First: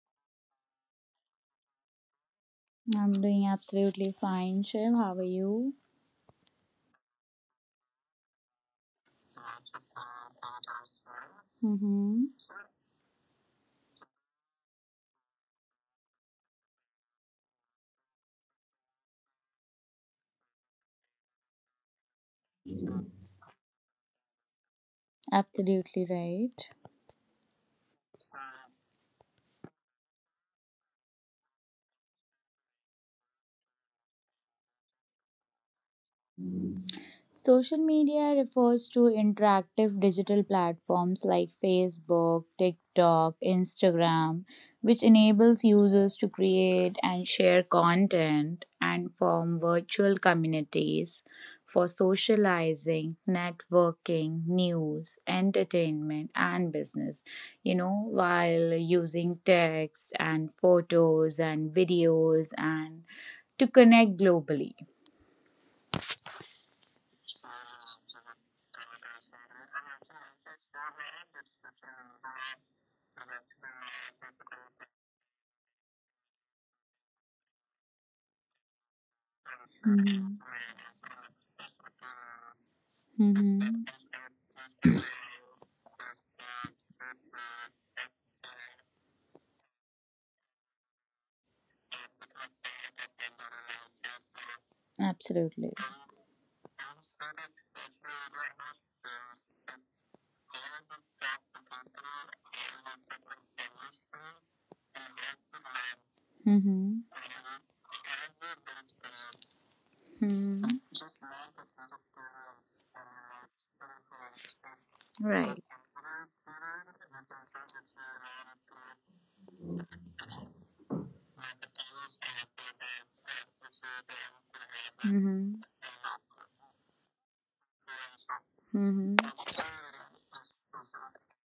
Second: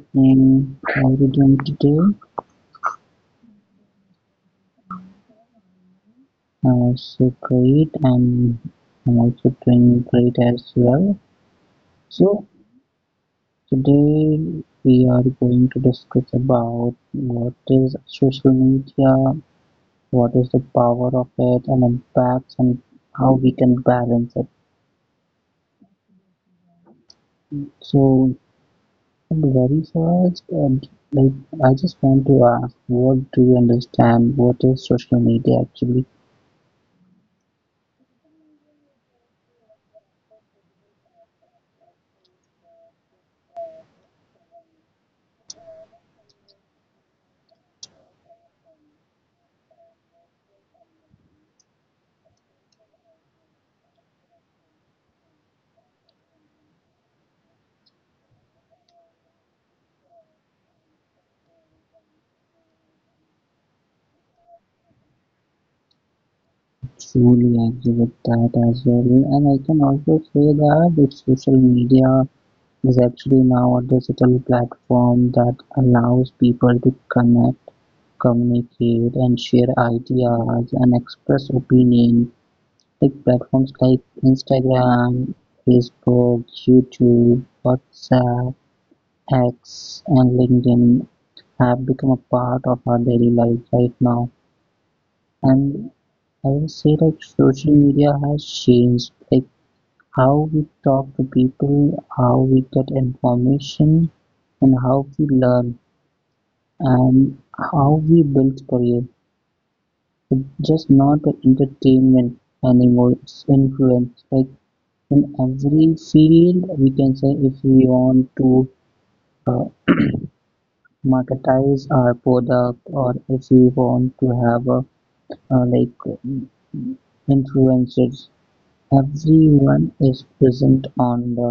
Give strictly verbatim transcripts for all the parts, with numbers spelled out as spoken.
evening. How are you doing today? I'm doing absolutely fine, Shiv. How are you? Uh, so great, and I'm also doing great as well. Mm-hmm. So today we are going to discuss about what is social media, what is the power of it, and impacts, and how we can balance it. Absolutely right. So very first, uh, like I just want to ask, what do you understand? What is social media actually? Social media refers to interactive digital platforms like Facebook, TikTok, Instagram, which enables users to create and share content and form virtual communities for socializing, networking, news, entertainment, and business. You know, while using text and photos and videos and to connect globally. Truly agree with that as well. And I can also say that the social media is actually now a digital platform that allows people to connect, communicate, and share Mhm. ideas and express opinion. Like platforms Mhm. like Instagram, Facebook, YouTube, WhatsApp, X, and LinkedIn have become a part of our daily life right now. Absolutely. And I will say like social media has changed like how we talk to people, how we get information, and how we learn, Mm-hmm. and how we build career. Hmm. Just not the entertainment anymore, it's influence. Like in Right. every field, we can say if we want to uh, marketize our product, or if we want to have a Mm-hmm. uh, like um, influencers, Mm-hmm. everyone is present on the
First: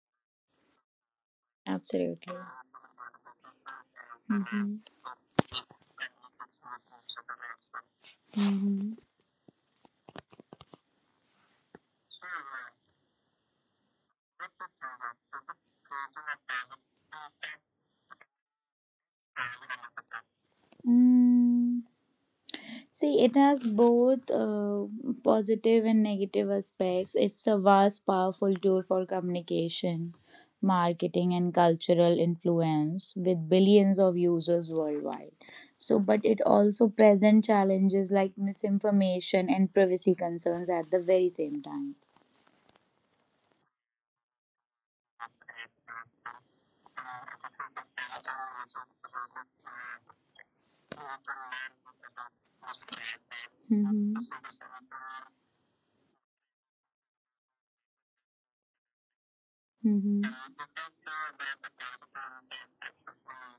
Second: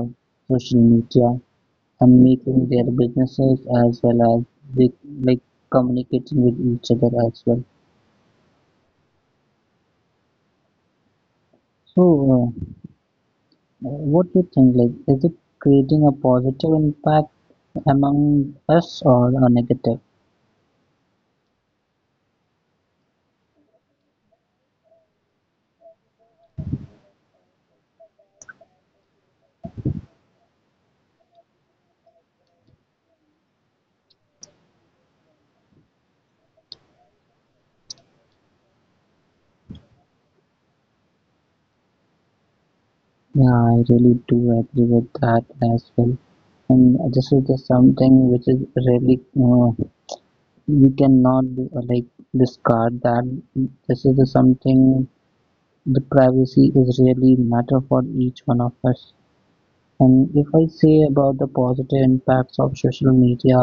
social media and Absolutely. making their businesses as well as Mm-hmm. they like communicating with each other as well. Mm-hmm. So, uh, what do you think? Like, is it creating a positive impact among us or a negative? Mm. See, it has both uh, positive and negative aspects. It's a vast, powerful tool for communication, marketing, and cultural influence with billions of users worldwide. So, but it also presents challenges like misinformation and privacy concerns at the very same time. Yeah, I really do agree with that as well. And this is just something which is really uh, we cannot uh, like discard that. This is the Mm-hmm. something the privacy is really matter for each one of us. Mm-hmm. And if I say about the positive impacts of social media,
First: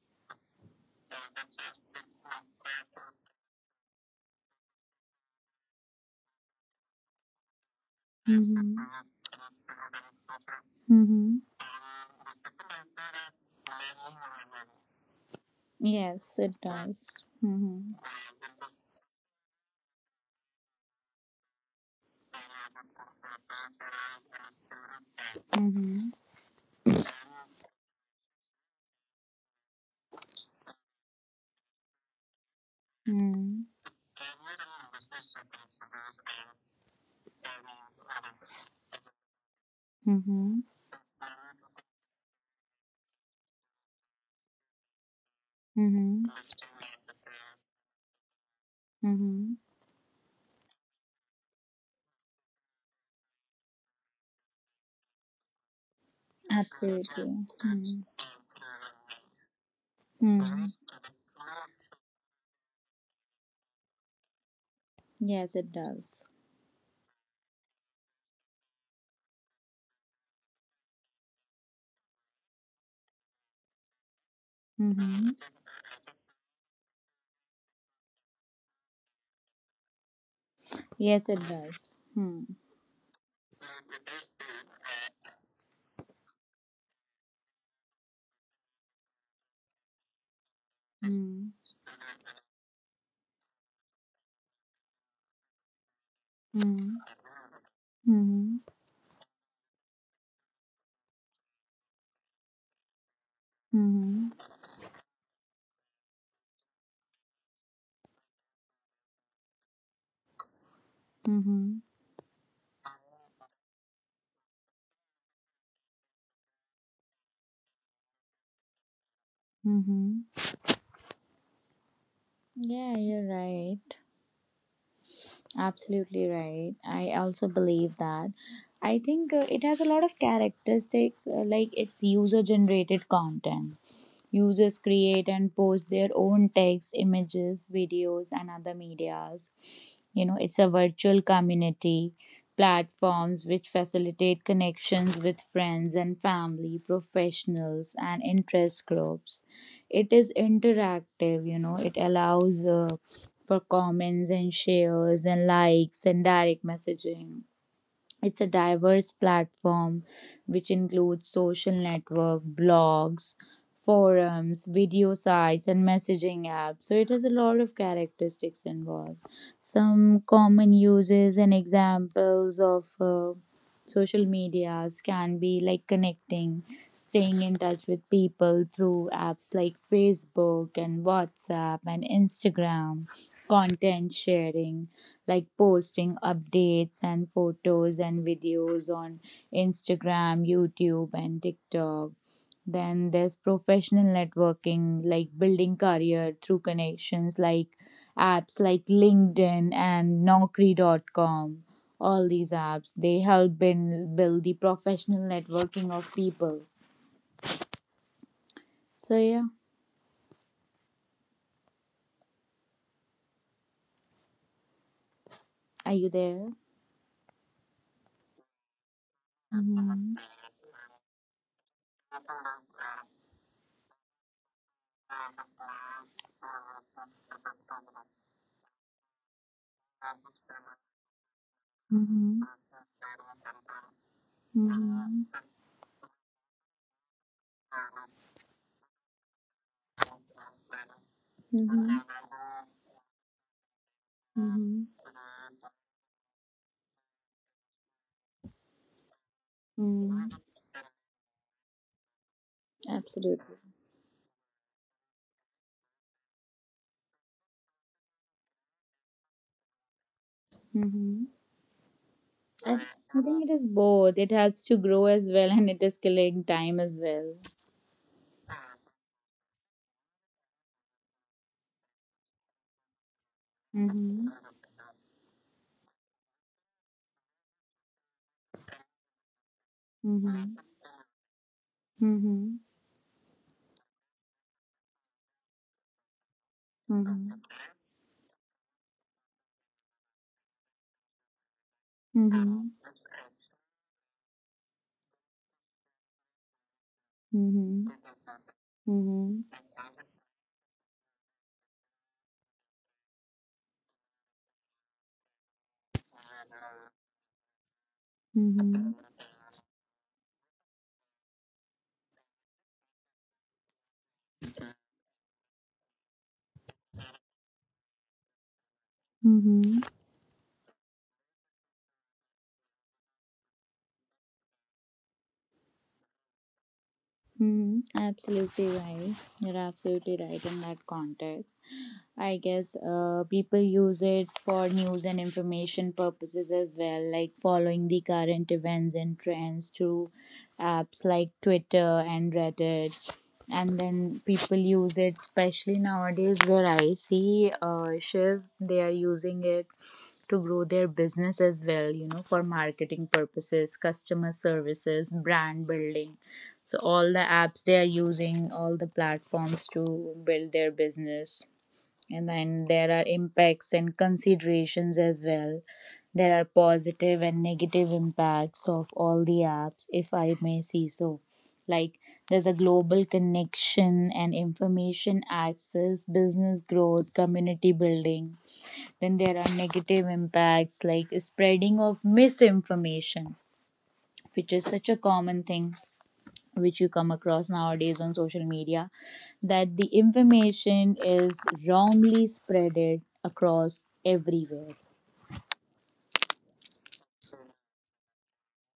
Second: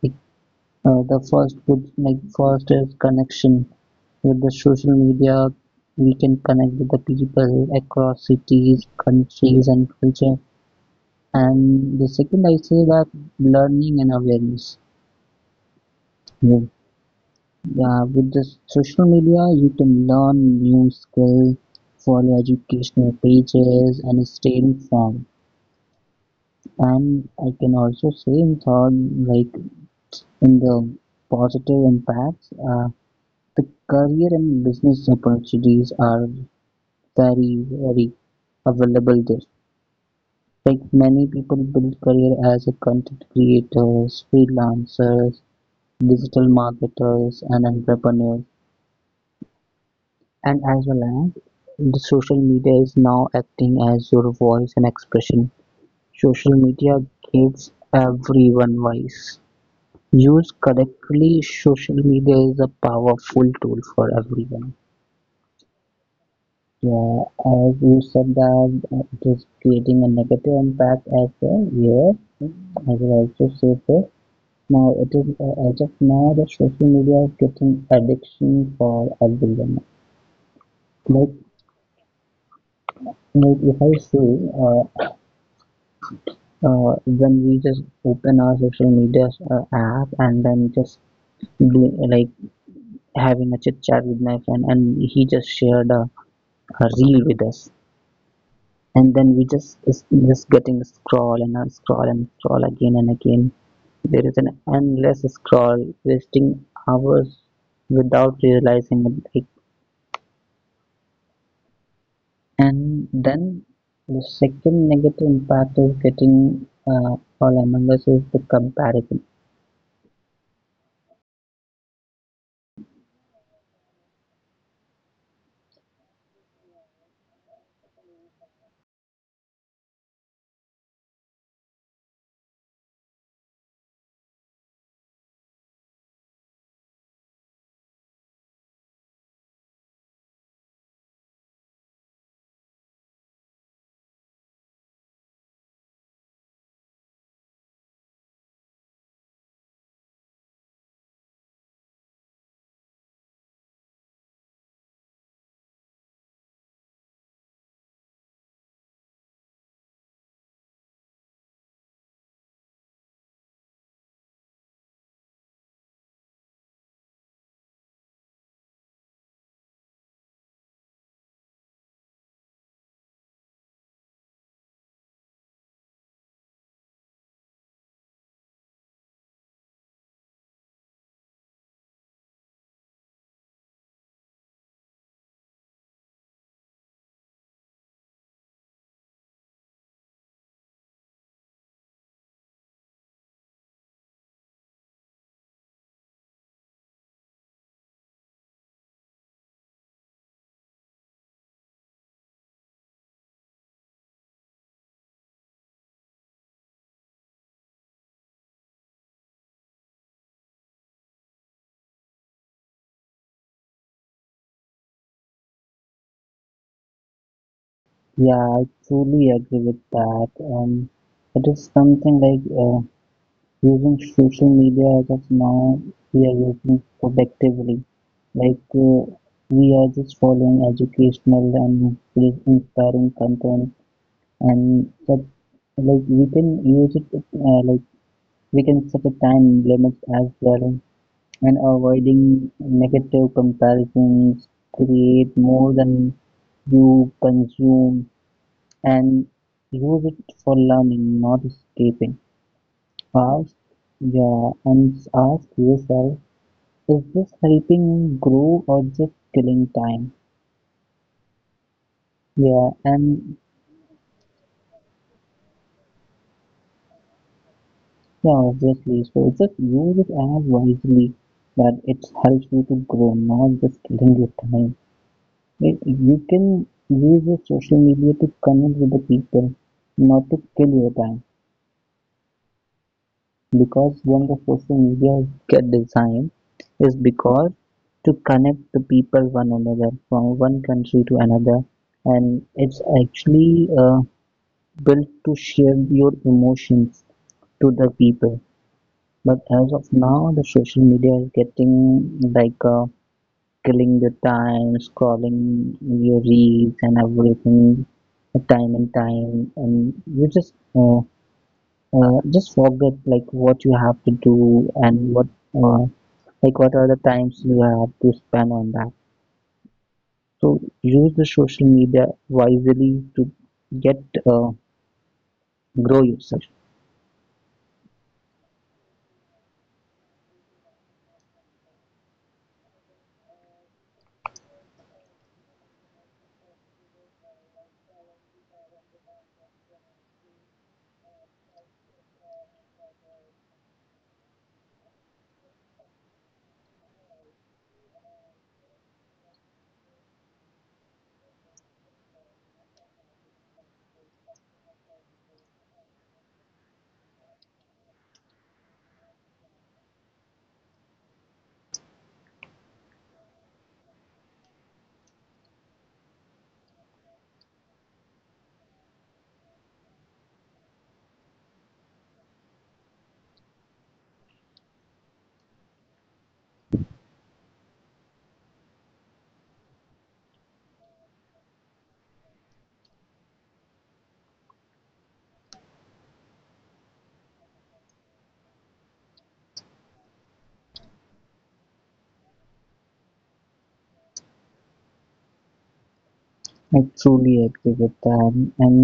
like, uh, the first good, like first is connection. With the social media, we can connect with the people across Mm-hmm. cities, countries, and culture. Mm-hmm. And the second, I say that learning and awareness. Yes, it Yeah. does. Mm-hmm. Yeah, with the social media, you can learn new skills, follow educational pages, and stay informed. Mm-hmm. And I can also say in third, like in the positive impacts, uh, Mm-hmm. the career and business opportunities are very, very available there. Mm-hmm. Like many people build career as a content creators, freelancers, Mm-hmm. digital marketers, and entrepreneurs. Mm-hmm. And as well as the social media is now acting as your voice and expression. Social media Absolutely. gives Mm-hmm. everyone voice. Used Mm-hmm. correctly, social media is a powerful tool for everyone. Yes, it does. Yeah, as you said that uh, it is creating a negative impact as well. Yes, I will also say this. Now it is Mm-hmm. uh, as of now the social media is getting addiction for everyone. Yes, Like it does. Hmm. like if I say uh, uh, when we just open our social media uh, app and then just Hmm. do like having a chit chat with my friend and he just shared a, a Hmm. reel with us Hmm. and then we just is just getting scroll and unscroll and scroll again and again, there Hmm. is an endless scroll wasting hours without realizing it. Like, Hmm. and then the second negative impact is getting uh, all among us is the comparison. Hmm. Yeah, you're right. Absolutely right. I also believe that. I think uh, it has a lot of characteristics, uh, like it's user generated content. Users create and post their own text, images, videos, and other medias. You know, it's a virtual community platforms which facilitate connections with friends and family, professionals, and interest groups. It is interactive, you know, it allows uh, for comments and shares and likes and direct messaging. It's a diverse platform which includes social network, blogs, forums, video sites, and messaging apps. So it has a lot of characteristics involved. Some common uses and examples of uh, social medias can be like connecting, staying in touch with people through apps like Facebook and WhatsApp and Instagram, content sharing like posting updates and photos and videos on Instagram, YouTube, and TikTok. Then there's professional networking, like building career through connections, like apps like LinkedIn and Naukri dot com. All these apps they help in build the professional networking of people. So yeah, are you there? Yeah, I truly agree with Mhm. that. Um, it is something like uh, using social media as of now, we are using productively. Like uh, we are just following educational and really Mhm. inspiring content, and that Mhm. like we can use it uh, like we can set a time limit as well, and Mhm. avoiding negative comparisons. Mhm. Create more than you consume, and use it Mhm. for learning, not escaping. Ask, Absolutely. yeah, and ask yourself, is this helping me grow or just killing time? Mm-hmm. Yeah, I, I and think it is both. It helps to grow as well, and it is killing time as well. yeah, obviously. So just use it as wisely that it helps you to grow, not just killing Mm-hmm. your time. It, you can use your social media to connect with the people, not to Mm-hmm. kill your time. Mm-hmm. Because when the social media get designed is Mm-hmm. because to connect the people one another from one country to another, and Mm-hmm. it's actually uh, built to share your emotions to the Mm-hmm. people. But Mm-hmm. as of now the social media is getting like uh, killing the time scrolling your reels and everything, uh, time and Mm-hmm. time, and you just uh, uh, just forget like what you have to do, and what uh, like what are the times you have to spend on that. Mm-hmm. So use the social media wisely to get uh, grow yourself. Mm-hmm. Absolutely right. You're absolutely right in that context. I guess uh, people use it for news and information purposes as well, like following the current events and trends through apps like Twitter and Reddit. And then people use it, especially nowadays where I see uh, Shiv, they are using it to grow their business as well, you know, for marketing purposes, customer services, brand building. So, all the apps they are using, all the platforms to build their business, and then there are impacts and considerations as well. There are positive and negative impacts of all the apps, if I may say so. Like, there's a global connection and information access, business growth, community building. Then there are negative impacts like spreading of misinformation, which is such a common thing which you come across nowadays on social media, that the information is wrongly spreaded across everywhere. I truly agree with that, and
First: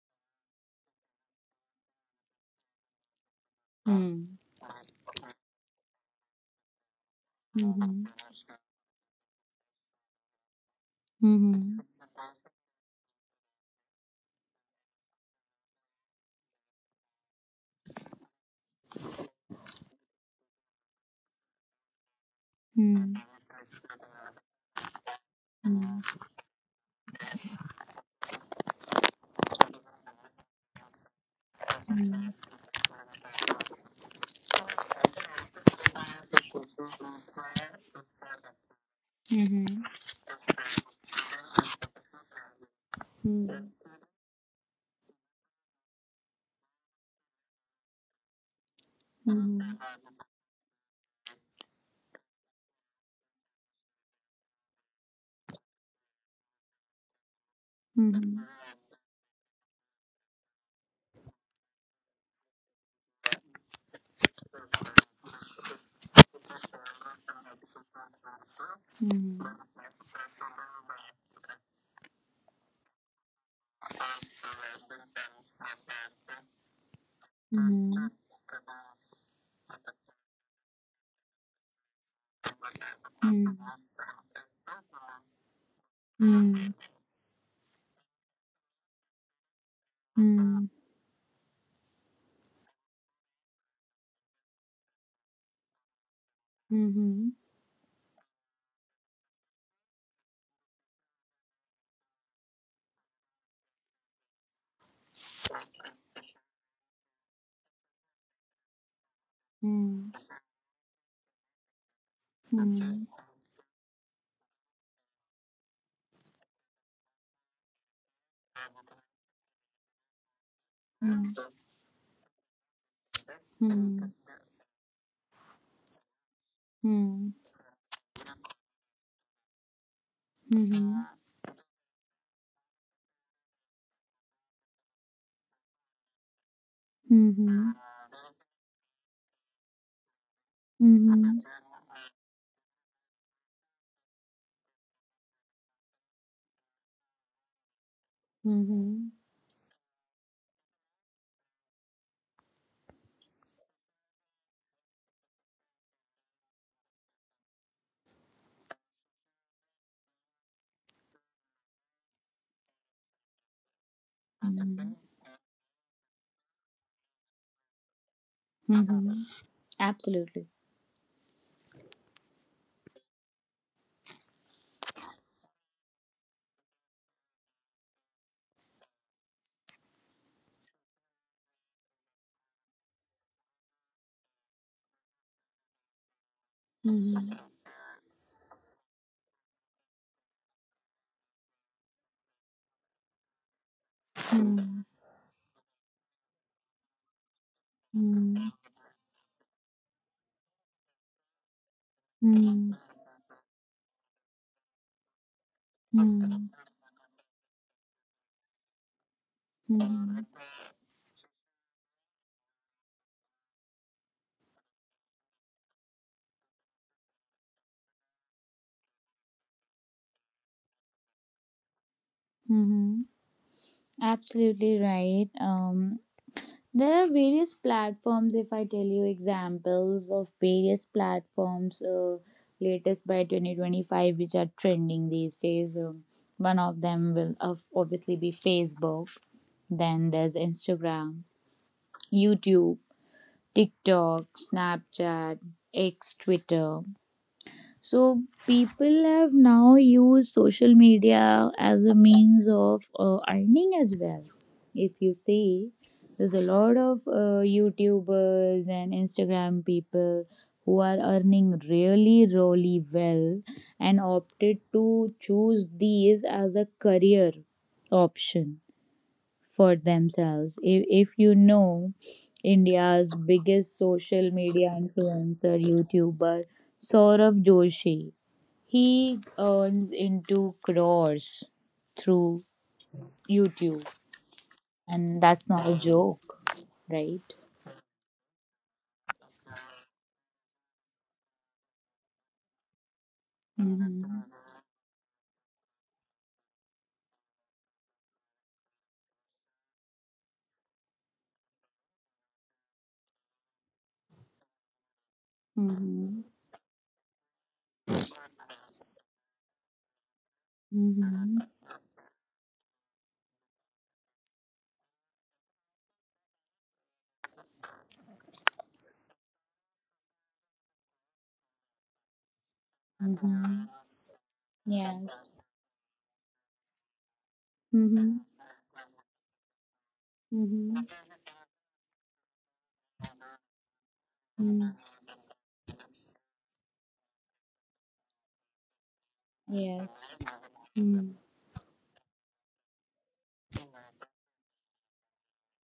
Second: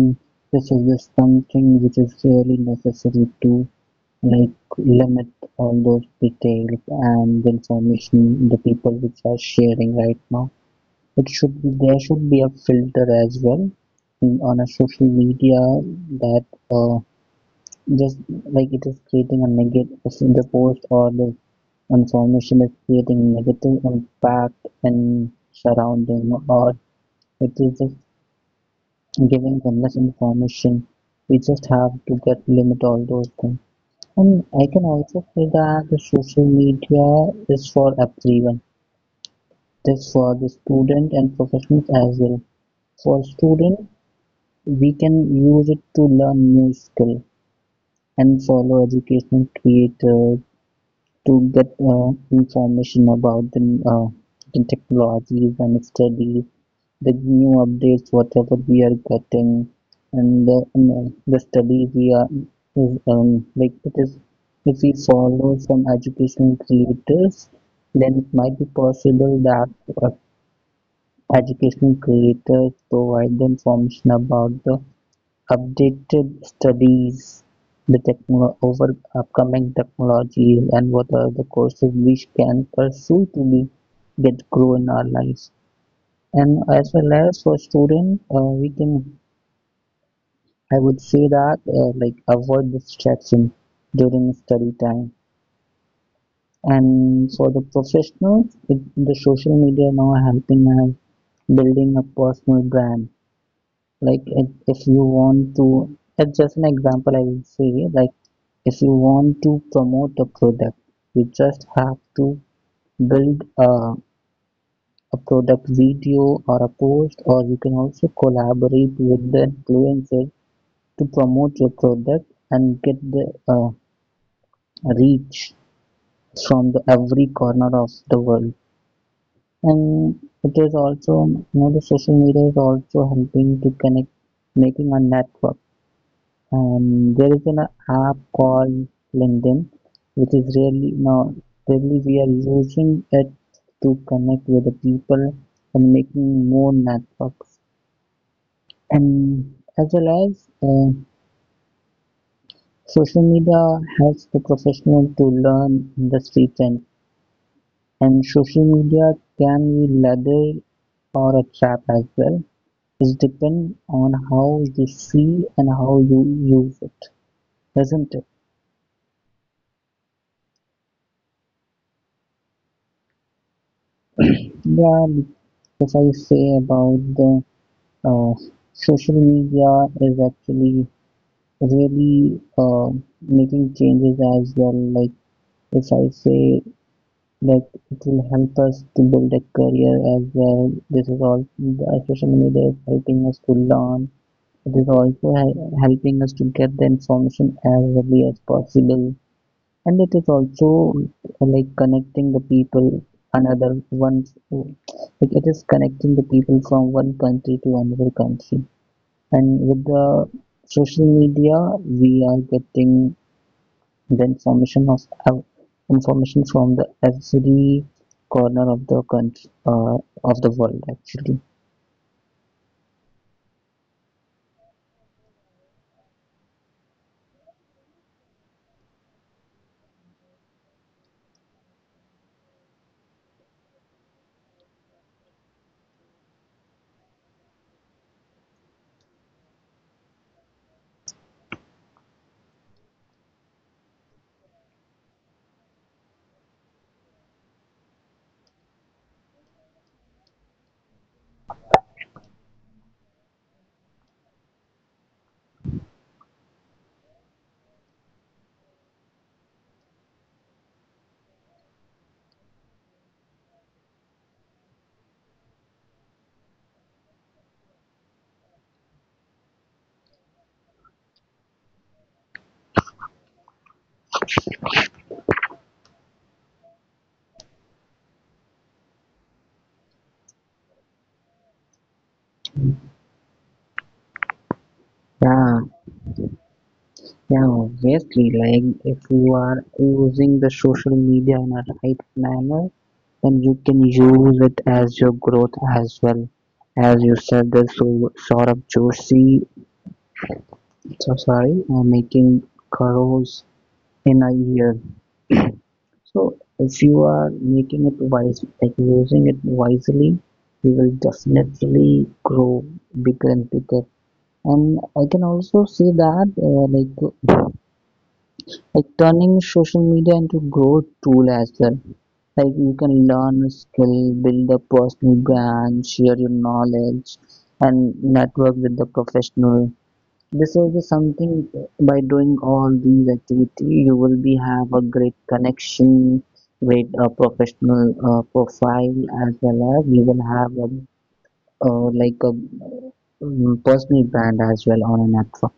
this is just something which is really necessary to Hmm. like limit all those details and Mm-hmm. information the people which are sharing right now. It should be Mm-hmm. There should be a filter as well in, on a social media that uh, just like it is creating a negative, the post or the information is Hmm. creating negative impact and Hmm. surrounding, or it is just giving endless information. We just have to Hmm. get limit all those things. And I can also say that the social media is for everyone. Mhm. This for the student and professionals as well. For student, we can use it to learn new skill and follow educational creator to get uh, information about the, uh, the technologies and studies, the new updates whatever we are getting. And the, and, uh, the study we are is um, like it is if we follow some educational creators, then it might be possible that uh, educational creators provide the information about the updated studies, the techno- over upcoming technologies, and what are the courses we can pursue to be get grow in our lives. Hmm. Mhm. Mhm. Mhm. And Mhm. as well as for student, uh, we can, I would say that uh, like avoid distraction during study time. And for the professionals, it, the social media now helping us building a personal brand. Like if, if you want to, as just an example I will say, like if you want to promote a product, you just have to build a, a product video or a post, or you can also collaborate with the influencer to promote your product and get the Hmm. Hmm. uh, Hmm. Mhm. Hmm. Hmm. Hmm. Hmm. reach from the Hmm. every corner of the world. And it is Mhm. also, you know, the social media is also helping to connect, making a network. Um, Mhm. there is an Mhm. app called LinkedIn, which is really now really we are using it to connect with the people and making more networks. And as well as uh, social media helps the professional to learn industry trends. And social media can be ladder or a trap as well. It depends on Mhm. how you Mhm. see and how you use it, not it? Mm-hmm. Absolutely. Yeah, if I say about the uh, social media is actually really uh, making changes as well. Like if I say Mm-hmm. that it will help us to build a career as well. This is all the social media is helping us to learn. It is also hel- helping us to get the information as early as Mm-hmm. possible. And it is also uh, like connecting the Mm-hmm. people another one, like it is connecting the people from one country to another country. And with the Mm-hmm. social media we are getting the information of uh, information from the every corner of the country, uh, of the world actually. Mm-hmm. Absolutely right. Um, there are various platforms. If I tell you examples of various platforms, uh, latest by twenty twenty five, which are trending these days. Um, one of them will of obviously be Facebook. Then there's Instagram, YouTube, TikTok, Snapchat, X, Twitter. So people have now used social media as a means of uh, earning as well. If you see, there's a lot of uh, YouTubers and Instagram people who are earning really, really well and opted to choose these as a career option for themselves. If, if you know, India's biggest social media influencer, YouTuber, Saurabh Joshi, he earns into crores through YouTube, and that's not Yeah, a joke, right? yeah, obviously. Like, if you are using the social media in a right manner, then you can Mm-hmm. use it as your growth as well. As you said, the so Saurabh Joshi, so sorry, uh, making crores in a year. Mm-hmm. So if you are making it wise, like using it wisely, you will Mm-hmm. definitely grow bigger and bigger. And I can also say that, uh, like like turning social media into growth tool as well, like you can learn a Mm-hmm. skill, build a personal Yes. brand, share your knowledge, and Mm-hmm. network with the professional. This is Mm-hmm. the something, by doing all these activity you will be have a Mm. great connection with a professional uh, profile, as well as you Yes. will have a Mm-hmm. uh, like a um, personal brand as well on a network.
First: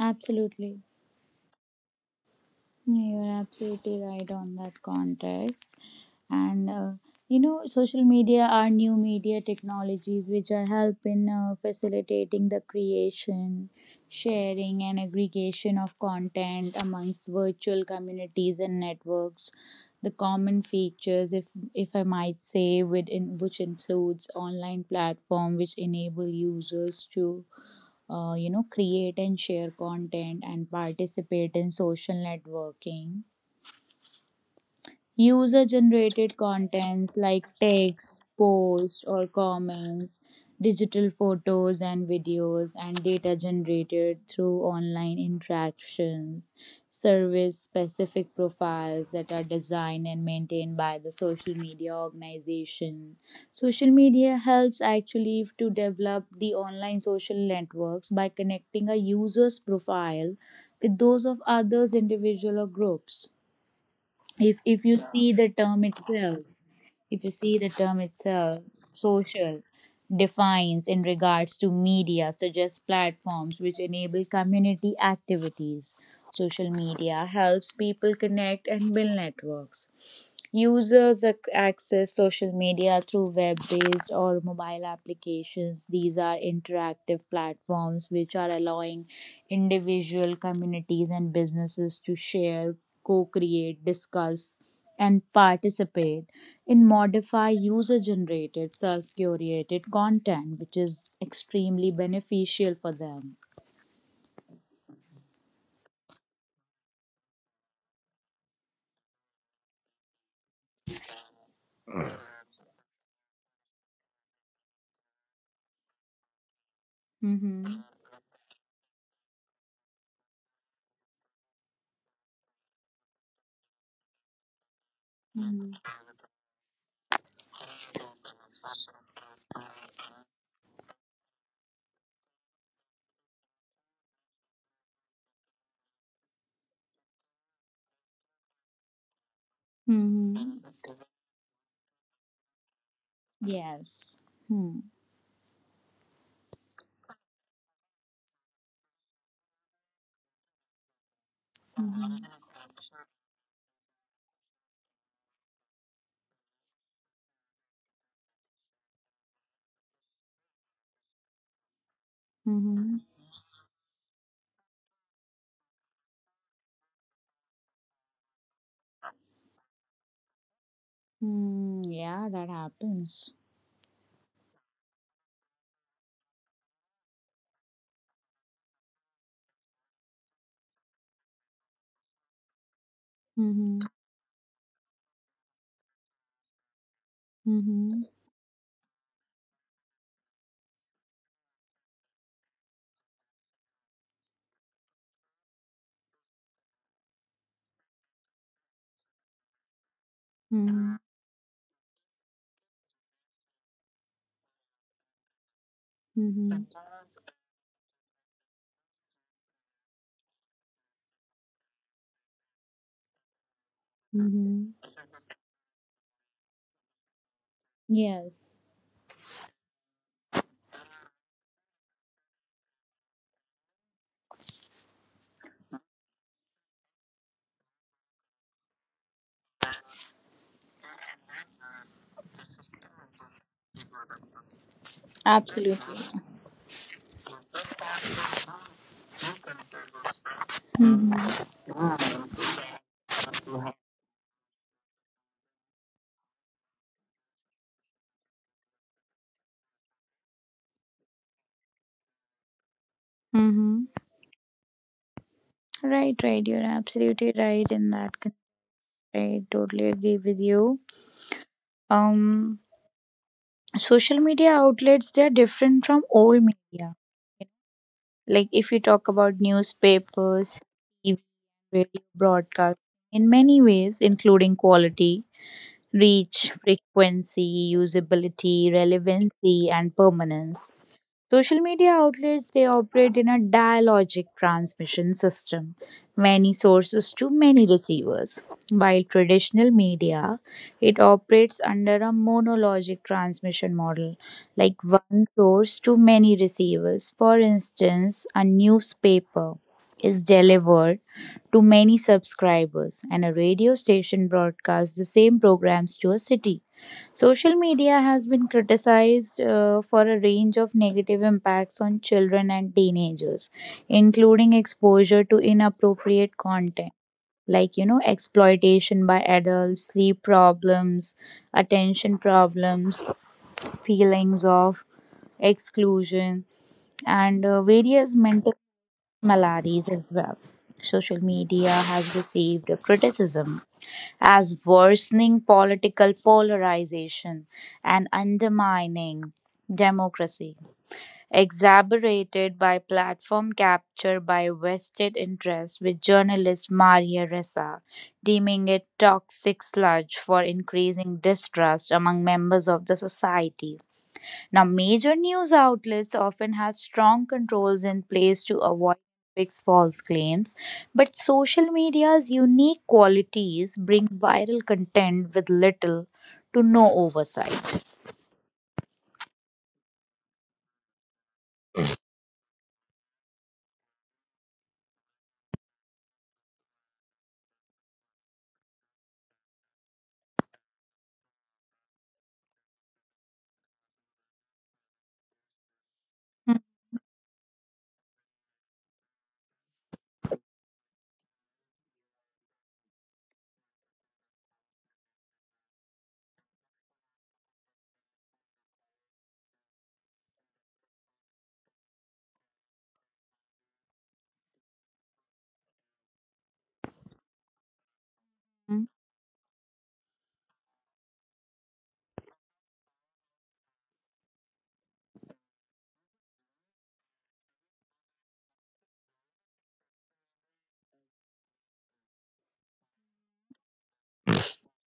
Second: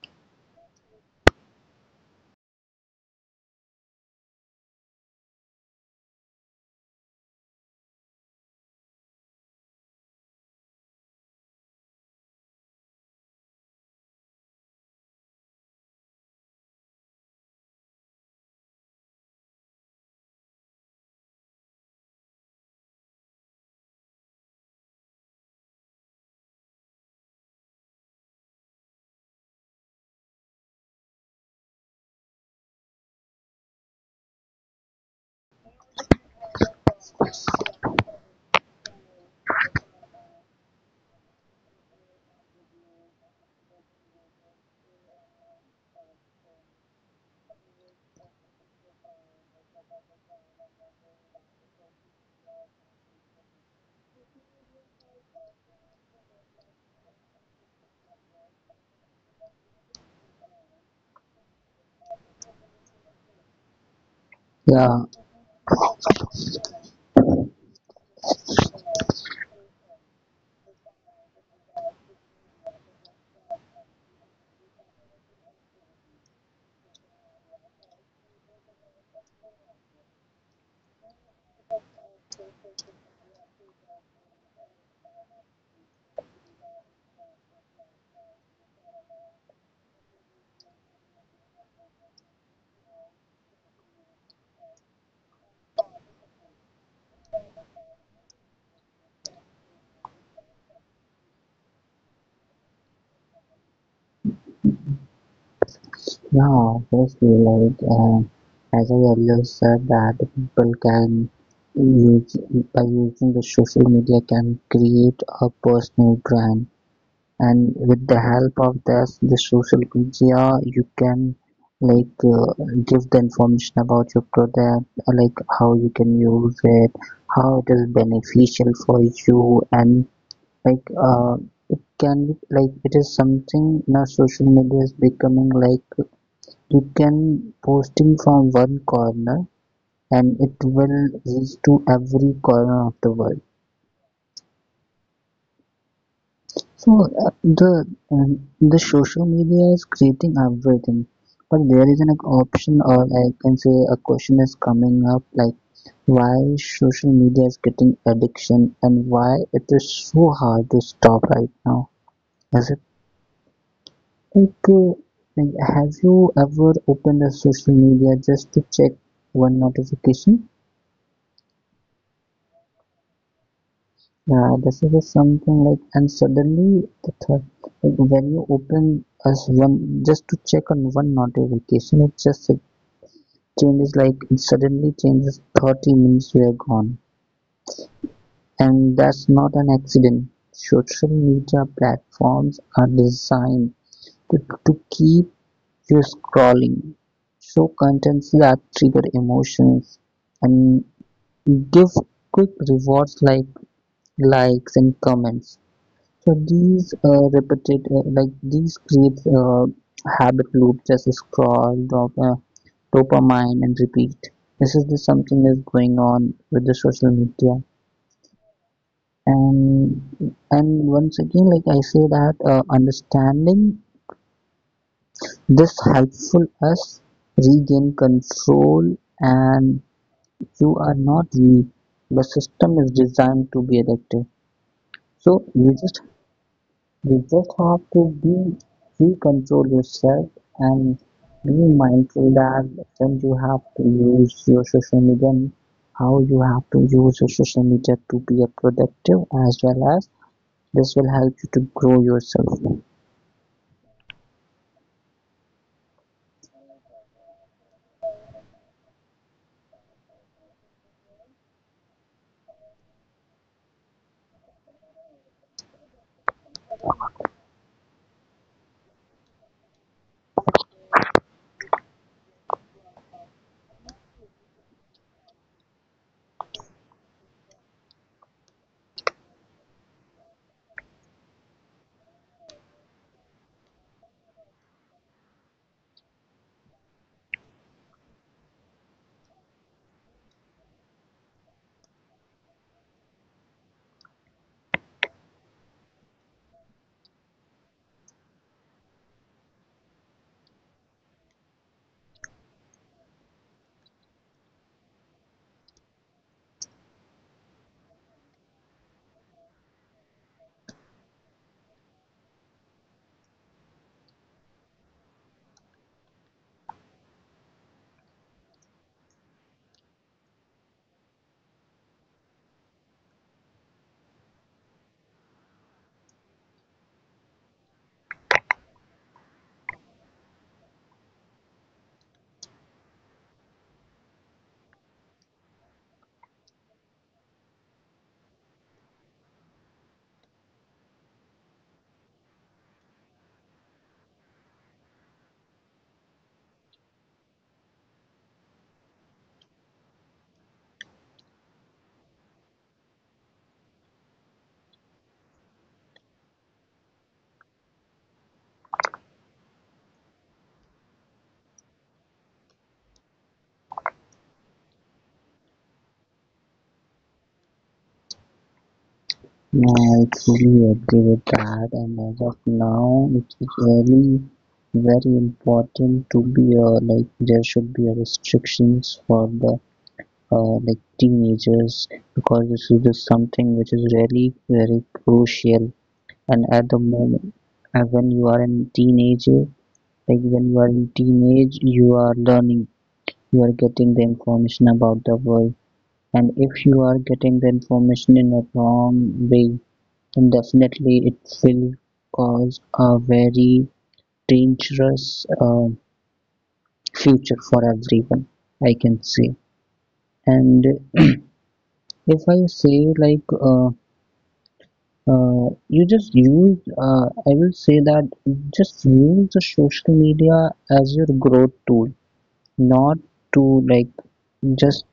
Absolutely. You're absolutely right on that context. And uh, you know, social media are new media technologies which are helping, uh, facilitating the creation, sharing, and aggregation of content amongst virtual communities and networks. The common features, if if I might say within, which includes online platform which enable users to uh, you know, create and share content and participate in social networking. User generated contents like text, posts, or comments, digital photos and videos, and data generated through online interactions, service specific profiles that are designed and maintained by the social media organization. Social media helps actually to develop the online social networks by connecting a user's profile with those of others, individual, or groups. If if you Yeah, see the term itself, if you see the term itself social defines in regards to media suggests platforms which enable community activities. Social media helps people connect and build networks. Users ac- access social media through web based or mobile applications. These are interactive platforms which are allowing individual communities and businesses to share, co create, discuss, and participate in modify user generated, self curated content, which is extremely beneficial for them. yeah, obviously, like uh, as I earlier said that people can use by using the social media can create a personal brand. And Mm-hmm. with the help of this, the social media, you can like uh, give the information about your product, uh, like how you can use it, how it is beneficial for you, and like uh, it can like it is something now social media is becoming like you can posting from one corner, and it Mm-hmm. will reach to every corner of the world. Yes. Hmm. So uh, the um, the social media is creating everything, but there is an Mm-hmm. option, or I can say a question is coming up like why social media is getting addiction and why it is so hard to stop right now. Is it like, uh, like have you ever opened a social media just to check one notification? Mm, yeah, that happens. Yeah, this is something like, and suddenly the third, like when you open as one just to check on one notification, it just it Mm-hmm. changes, like it suddenly changes thirty minutes we are gone, Mm-hmm. and that's not an accident. Social media platforms are designed to, to keep you scrolling, show contents that trigger emotions, and Mm-hmm. give quick rewards like likes and comments. So Mm-hmm. these uh, repeated uh, like these creates a habit loop, just scroll, drop, uh, dopamine, and repeat. This is Mm-hmm. the something is going on with the social media, Yes, and and once again, like I say that uh, understanding this helpful us regain control, and you are not weak. The system is designed to be addictive, so you just absolutely. You just have to be, be control yourself and Mm-hmm. be mindful that when you have to use your social media, and how you have to use your social media to be a productive, as well as this will help you to grow yourself. Mm-hmm. Right, right. You're absolutely right in that. con- I totally agree with you. Um, social media outlets they are different from old media. Like if you talk about newspapers, T V, radio, broadcast, in many ways, including quality, reach, frequency, usability, relevancy, and permanence. Social media outlets they operate in a dialogic transmission system, many sources to many receivers. While traditional media, it operates under a monologic transmission model, like one source to many receivers. For instance, a newspaper is delivered to many subscribers, and a radio station broadcasts the same programs to a city. Social media has been criticized uh, for a range of negative impacts on children and teenagers, including exposure to inappropriate content, like you know, exploitation by adults, sleep problems, attention problems, feelings of exclusion, and uh, various mental maladies as well. Social media has received criticism as worsening political polarization and undermining democracy, exacerbated by platform capture by vested interests, with journalist Maria Ressa deeming it toxic sludge for increasing distrust among members of the society. Now, major news outlets often have strong controls in place to avoid fix false claims, but social media's unique qualities bring viral content with little to no oversight. I truly agree with that, and as of now, it is really very important to be a like there should be a restrictions for the uh, like teenagers, because this is just something which is really very crucial and Mm. at the moment. And when you are in teenager, like when you are in teenage, you are learning, you are getting the information about the world. And if you are getting the information in a wrong way, then definitely it will cause a very dangerous uh, future for everyone, I Mhm. can say. And if I say like uh, Uh, you just use, uh, I will say that you just use the social media as your growth tool, not to like just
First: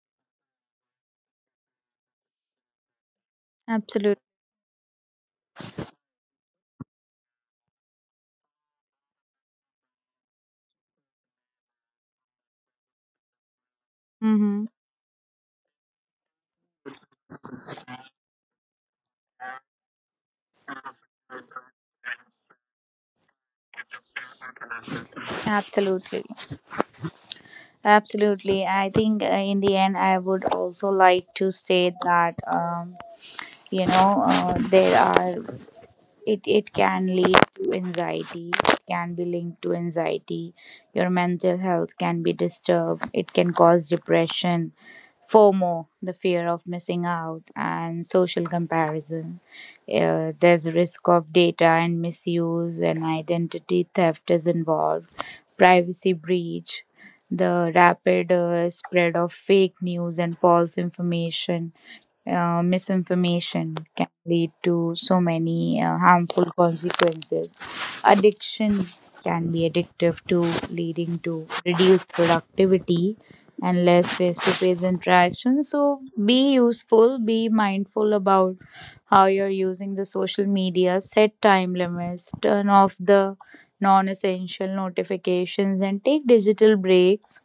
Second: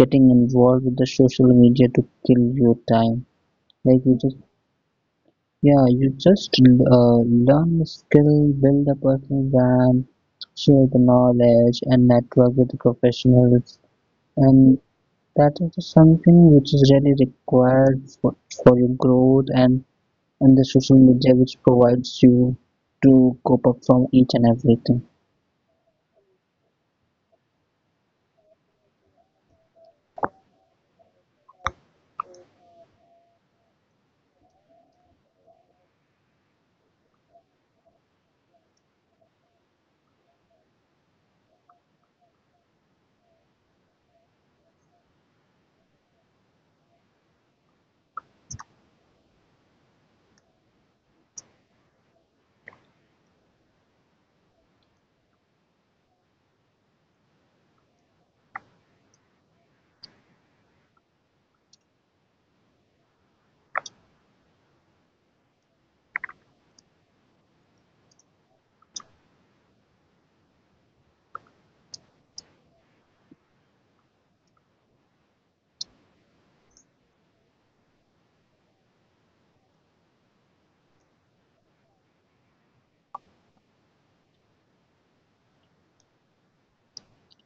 getting involved with the social media to kill your time. Like you Absolute. just, yeah, you just uh, learn the skill, build a personal brand, share the knowledge, and network with the professionals. Mm-hmm. And that is just something which is really required for, for your growth, and and the social media which provides you to cope up from each and everything. Absolutely. Absolutely. I think uh, in the end, I would also like to state that, um, you know, uh, there are it it can lead to anxiety, it can be linked to anxiety, your mental health can be disturbed, it can cause depression, FOMO, the fear of missing out, and social comparison. Uh, there's risk of data and misuse, and identity theft is involved. Privacy breach, the rapid uh, spread of fake news and false information, uh, misinformation can lead to so many uh, harmful consequences. Addiction can be addictive to leading to reduced productivity and less face-to-face interaction. So be useful, be mindful about how you're using the social media, set time limits, turn off the non-essential notifications, and take digital breaks,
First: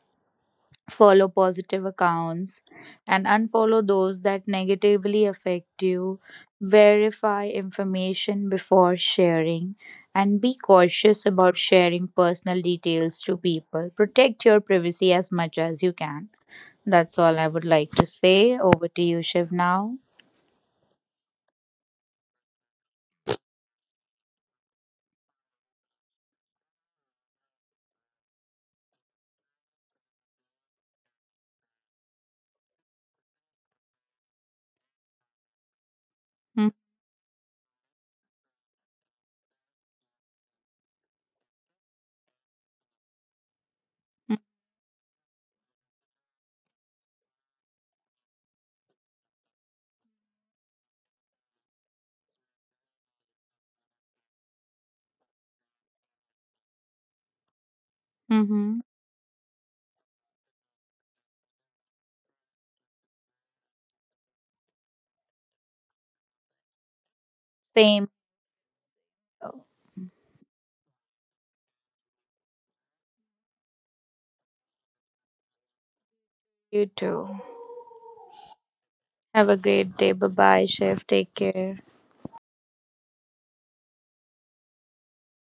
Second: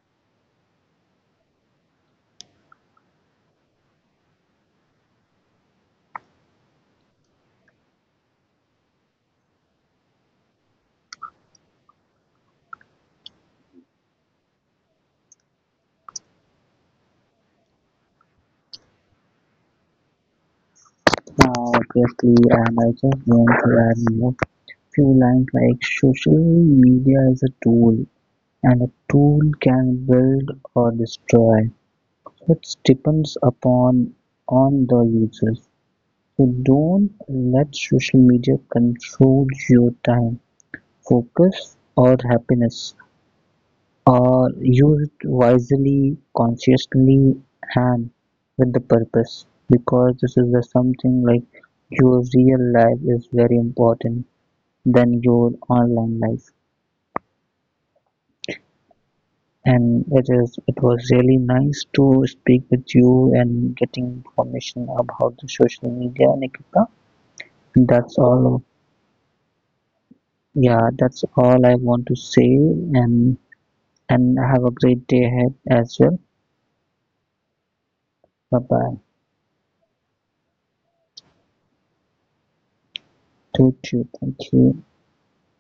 follow positive accounts and unfollow those that negatively affect you. Verify information before sharing and be cautious about sharing personal details to people. Protect your privacy as much as you can. That's all I would like to say. Over to you, Shiv, now. Now, obviously, and I just want to add more few lines, like social media is a tool, and a tool can build or destroy. So, it depends upon on the users. So Mm-hmm. don't let social media control your time, focus, or happiness. Are used wisely, consciously, and with the purpose, because this is the something like your real life is very important than your online life. Mm-hmm. And it is, it was really nice to speak with you and getting information about the social media, Nikita. Same. That's all. Yeah, that's all I want to say, and and have a great day ahead as well. You too. Bye bye. Have a great day. Bye bye, Shiv. Take care. Thank you, thank you.